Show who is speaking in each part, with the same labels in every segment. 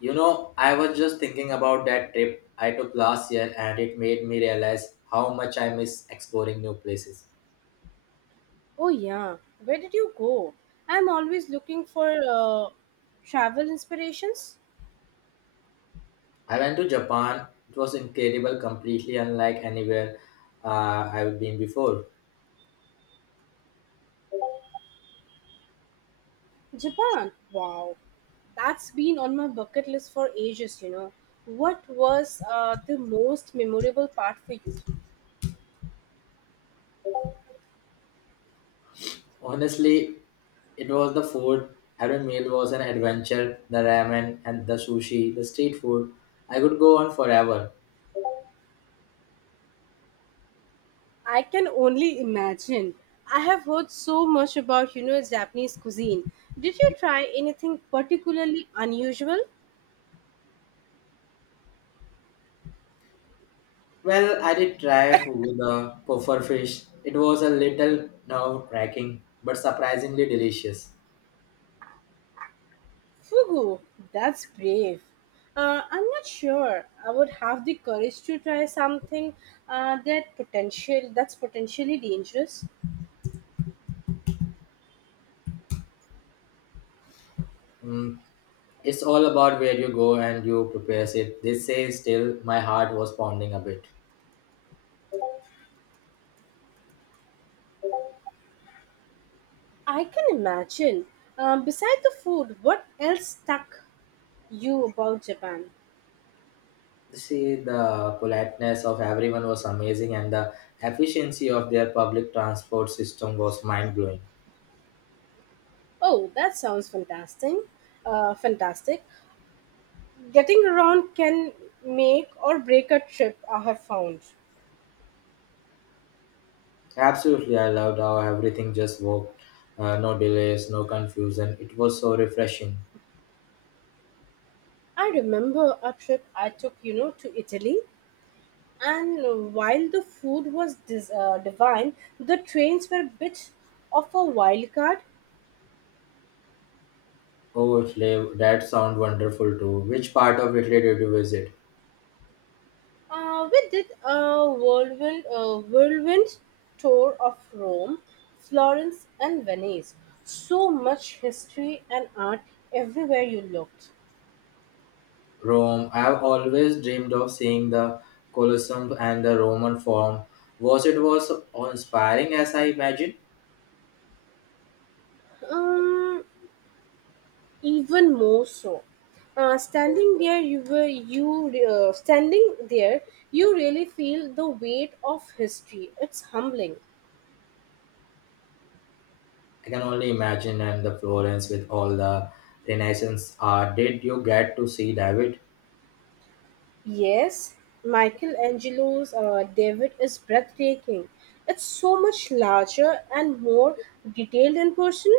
Speaker 1: You know, I was just thinking about that trip I took last year, and it made me realize how much I miss exploring new places.
Speaker 2: Oh yeah, where did you go? I'm always looking for travel inspirations.
Speaker 1: I went to Japan. It was incredible, completely unlike anywhere I've been before.
Speaker 2: Japan. Wow, that's been on my bucket list for ages. What was the most memorable part for you?
Speaker 1: Honestly, it was the food. Every meal was an adventure: the ramen and the sushi, the street food. I could go on forever.
Speaker 2: I can only imagine. I have heard so much about Japanese cuisine. Did you try anything particularly unusual?
Speaker 1: Well, I did try fugu, the puffer fish. It was a little nerve wracking, but surprisingly delicious.
Speaker 2: Fugu, that's brave. I'm not sure I would have the courage to try something that's potentially dangerous.
Speaker 1: Mm. It's all about where you go and you prepare it, they say. Still, my heart was pounding a bit.
Speaker 2: I can imagine. Beside the food, what else stuck you about Japan?
Speaker 1: See, the politeness of everyone was amazing, and the efficiency of their public transport system was mind blowing.
Speaker 2: Oh, that sounds fantastic. Getting around can make or break a trip, I have found.
Speaker 1: Absolutely, I loved how everything just worked. No delays, no confusion. It was so refreshing.
Speaker 2: I remember a trip I took, you know, to Italy. And while the food was divine, the trains were a bit of a wild card.
Speaker 1: Oh, Italy, that sounds wonderful too. Which part of Italy did you visit?
Speaker 2: We did a whirlwind tour of Rome, Florence, and Venice. So much history and art everywhere you looked.
Speaker 1: Rome. I've always dreamed of seeing the Colosseum and the Roman Forum. Was it was so inspiring as I imagined?
Speaker 2: Um, Even more so. Standing there, you were you standing there. You really feel the weight of history. It's humbling.
Speaker 1: I can only imagine. And the Florence with all the Renaissance art. Did you get to see David?
Speaker 2: Yes, Michelangelo's David is breathtaking. It's so much larger and more detailed in person,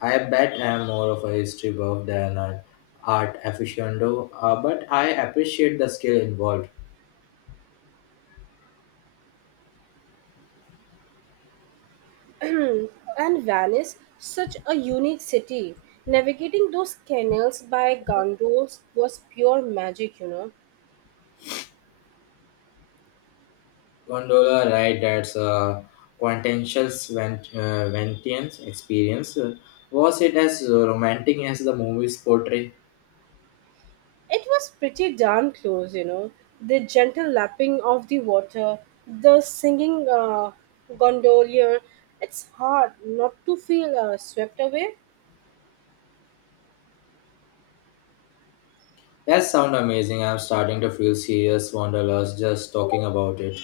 Speaker 1: I bet. I'm more of a history buff than an art aficionado, but I appreciate the skill involved.
Speaker 2: and Venice, such a unique city. Navigating those canals by gondolas was pure magic,
Speaker 1: Gondola ride, that's a quintessential Ventian experience. Was it as romantic as the movies portray?
Speaker 2: It was pretty darn close, The gentle lapping of the water, the singing gondolier. It's hard not to feel swept away.
Speaker 1: That sounds amazing. I'm starting to feel serious wanderlust just talking about it.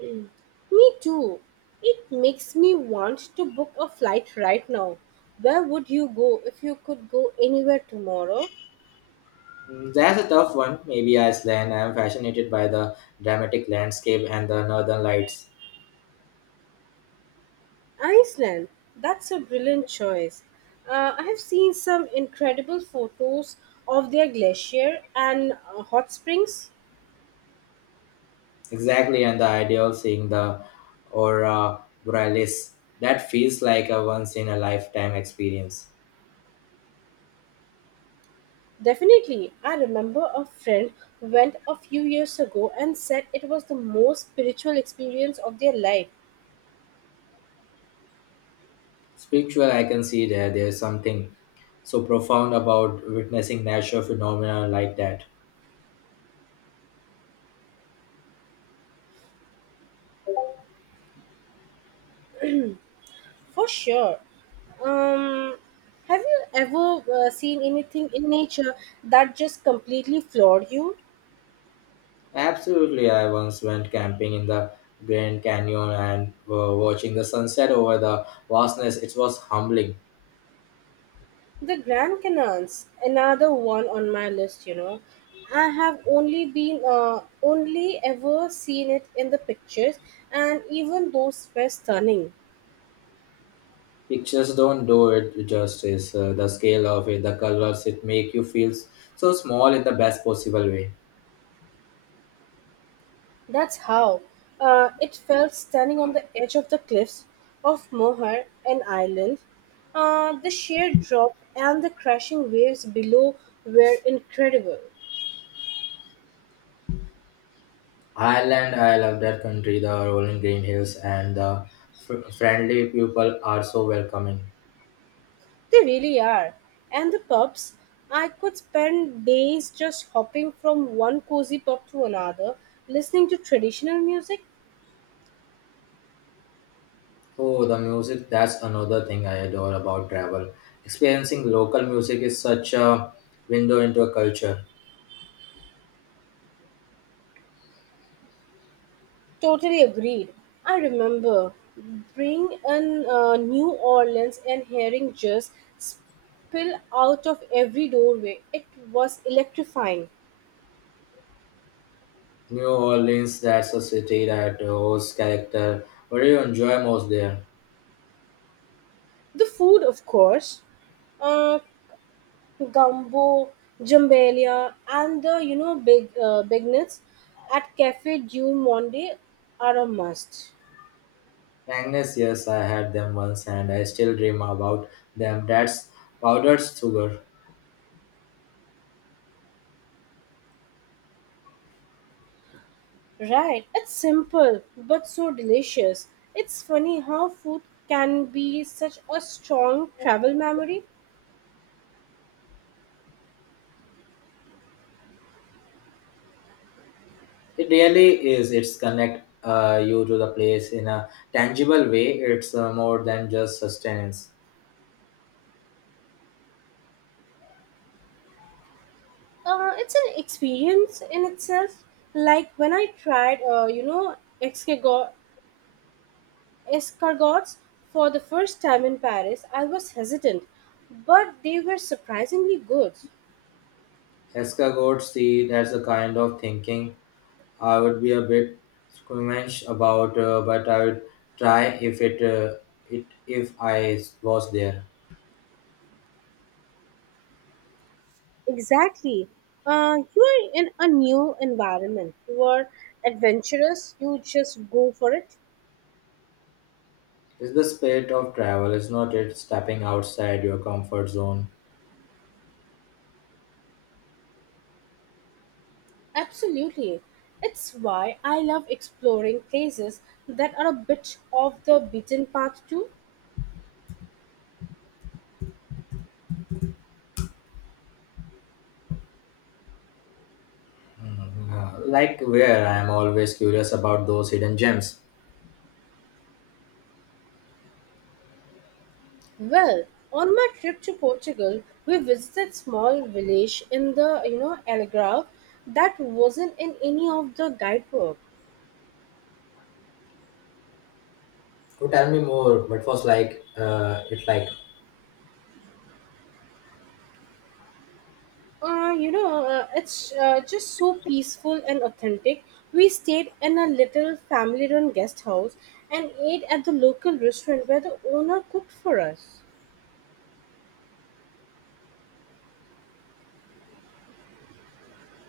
Speaker 2: Mm. Me too. It makes me want to book a flight right now. Where would you go if you could go anywhere tomorrow?
Speaker 1: Mm. That's a tough one. Maybe Iceland. I'm fascinated by the dramatic landscape and the northern lights.
Speaker 2: Iceland. That's a brilliant choice. I have seen some incredible photos of their glacier and hot springs.
Speaker 1: Exactly, and the idea of seeing the aurora borealis. That feels like a once in a lifetime experience.
Speaker 2: Definitely. I remember a friend who went a few years ago and said it was the most spiritual experience of their life.
Speaker 1: Spiritual, I can see there. There's something so profound about witnessing natural phenomena like that.
Speaker 2: For sure. Um, have you ever seen anything in nature that just completely floored you?
Speaker 1: Absolutely, I once went camping in the Grand Canyon and watching the sunset over the vastness. It was humbling.
Speaker 2: The Grand Canons, another one on my list. I have only ever seen it in the pictures, and even those were stunning.
Speaker 1: Pictures don't do it justice. The scale of it, the colors, it make you feel so small in the best possible way.
Speaker 2: That's how it felt standing on the edge of the cliffs of Moher and Island. The sheer drop and the crashing waves below were incredible.
Speaker 1: Ireland, I love that country. The rolling green hills and the friendly people are so welcoming.
Speaker 2: They really are. And the pubs, I could spend days just hopping from one cozy pub to another, listening to traditional music.
Speaker 1: Oh, the music, that's another thing I adore about travel. Experiencing local music is such a window into a culture.
Speaker 2: Totally agreed. I remember being in New Orleans and hearing just spill out of every doorway. It was electrifying.
Speaker 1: New Orleans, that's a city that hosts character. What do you enjoy most there?
Speaker 2: The food, of course, uh, gumbo, jambelia, and the big bignets at Cafe Du Monde are a must.
Speaker 1: Magnets, yes, I had them once and I still dream about them. That's powdered sugar.
Speaker 2: Right? It's simple but so delicious. It's funny how food can be such a strong travel memory.
Speaker 1: It really is. It's connect you to the place in a tangible way. It's more than just sustenance.
Speaker 2: It's an experience in itself. Like when I tried, escargot, escargots for the first time in Paris, I was hesitant, but they were surprisingly good.
Speaker 1: Escargot, see, that's the kind of thinking I would be a bit squeamish about, but I would try if it, if I was there.
Speaker 2: Exactly. You are in a new environment. You are adventurous. You just go for it.
Speaker 1: Is the spirit of travel is not it stepping outside your comfort zone?
Speaker 2: Absolutely. It's why I love exploring places that are a bit off the beaten path too.
Speaker 1: Like where I am always curious about those hidden gems.
Speaker 2: Well, on my trip to Portugal, we visited small village in the Algarve that wasn't in any of the guidebook.
Speaker 1: So tell me more, what was like, it like?
Speaker 2: It's just so peaceful and authentic. We stayed in a little family-run guest house and ate at the local restaurant where the owner cooked for us.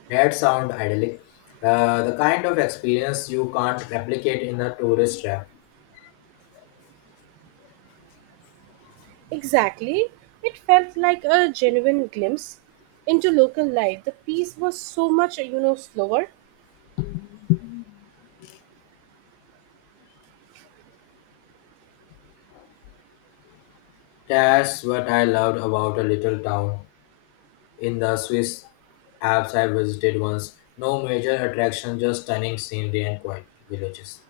Speaker 1: That sound idyllic, the kind of experience you can't replicate in a tourist trap.
Speaker 2: Exactly, it felt like a genuine glimpse into local life. The peace was so much slower.
Speaker 1: That's what I loved about a little town in the swiss alps I visited once. No major attraction, just stunning scenery and quiet villages.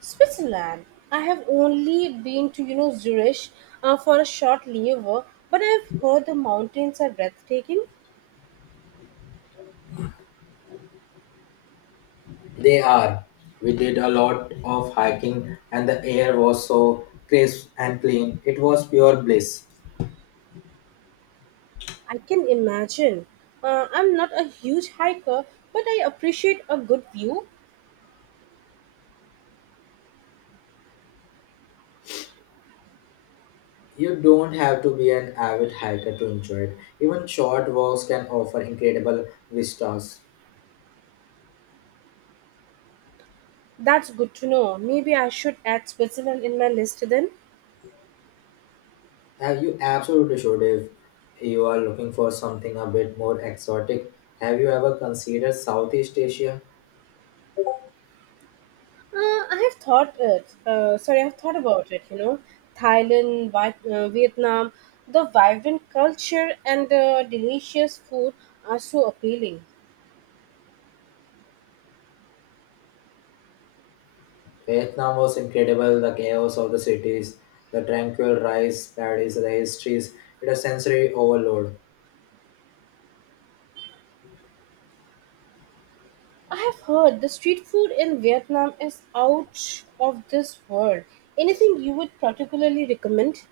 Speaker 2: Switzerland. I have only been to Zurich for a short layover, but I've heard the mountains are breathtaking.
Speaker 1: They are. We did a lot of hiking and the air was so crisp and clean. It was pure bliss.
Speaker 2: I can imagine. I'm not a huge hiker, but I appreciate a good view.
Speaker 1: You don't have to be an avid hiker to enjoy it. Even short walks can offer incredible vistas.
Speaker 2: That's good to know. Maybe I should add Switzerland in my list then.
Speaker 1: You absolutely should. If you are looking for something a bit more exotic, have you ever considered Southeast Asia?
Speaker 2: I've thought about it. You know, Thailand, Vietnam, the vibrant culture and the delicious food are so appealing.
Speaker 1: Vietnam was incredible, the chaos of the cities, the tranquil rice paddies, the histories. It a sensory overload.
Speaker 2: I have heard the street food in Vietnam is out of this world. Anything you would particularly recommend?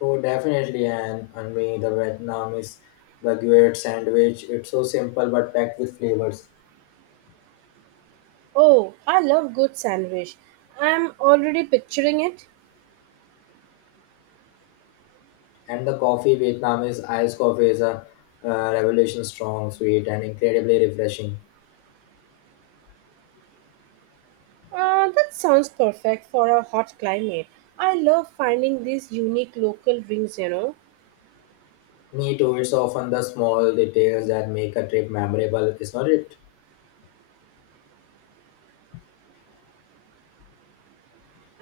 Speaker 1: Oh, definitely, and me the Vietnamese baguette sandwich. It's so simple but packed with flavors.
Speaker 2: Oh, I love good sandwich. I'm already picturing it.
Speaker 1: And the coffee, Vietnamese iced coffee is a revelation: strong, sweet, and incredibly refreshing.
Speaker 2: That sounds perfect for a hot climate. I love finding these unique local drinks,
Speaker 1: Me too. It's often the small details that make a trip memorable, is not it?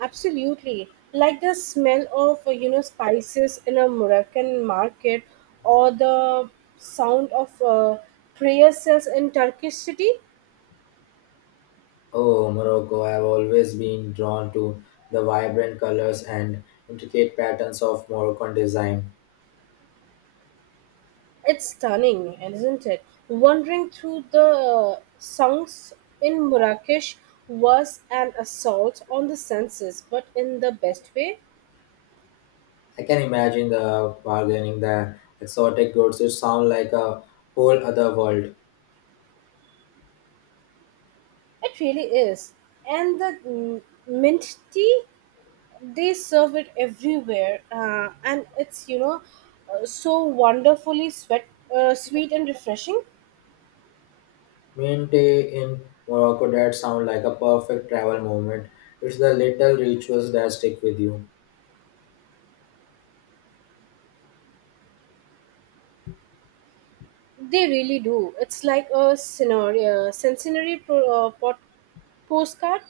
Speaker 2: Absolutely. Like the smell of, spices in a Moroccan market or the sound of prayer cells in Turkish city.
Speaker 1: Oh, Morocco! I've always been drawn to the vibrant colors and intricate patterns of Moroccan design.
Speaker 2: It's stunning, isn't it? Wandering through the sunks in Marrakesh was an assault on the senses, but in the best way.
Speaker 1: I can imagine the bargaining, the exotic goods. It sounds like a whole other world.
Speaker 2: It really is. And the mint tea, they serve it everywhere, and it's so wonderfully sweat, sweet and refreshing.
Speaker 1: Mint in Morocco, that sounds like a perfect travel moment. It's the little rituals that stick with you.
Speaker 2: They really do. It's like a scenario, scenary pro, pot, postcard.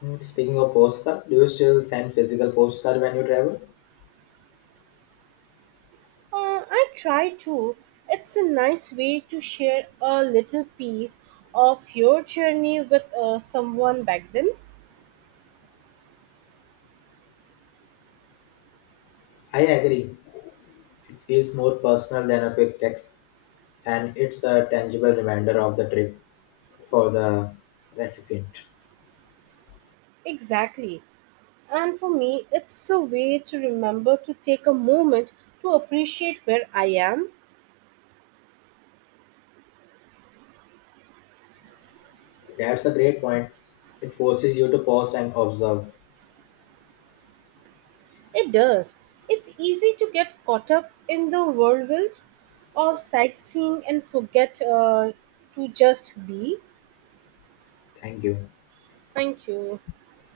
Speaker 1: Hmm, speaking of postcard, do you still send physical postcard when you travel?
Speaker 2: I try to. It's a nice way to share a little piece of your journey with someone back then.
Speaker 1: I agree. It feels more personal than a quick text, and it's a tangible reminder of the trip for the recipient.
Speaker 2: Exactly. And for me, it's a way to remember to take a moment to appreciate where I am.
Speaker 1: That's a great point. It forces you to pause and observe.
Speaker 2: It does. It's easy to get caught up in the whirlwind of sightseeing and forget to just be.
Speaker 1: Thank you.
Speaker 2: Thank you.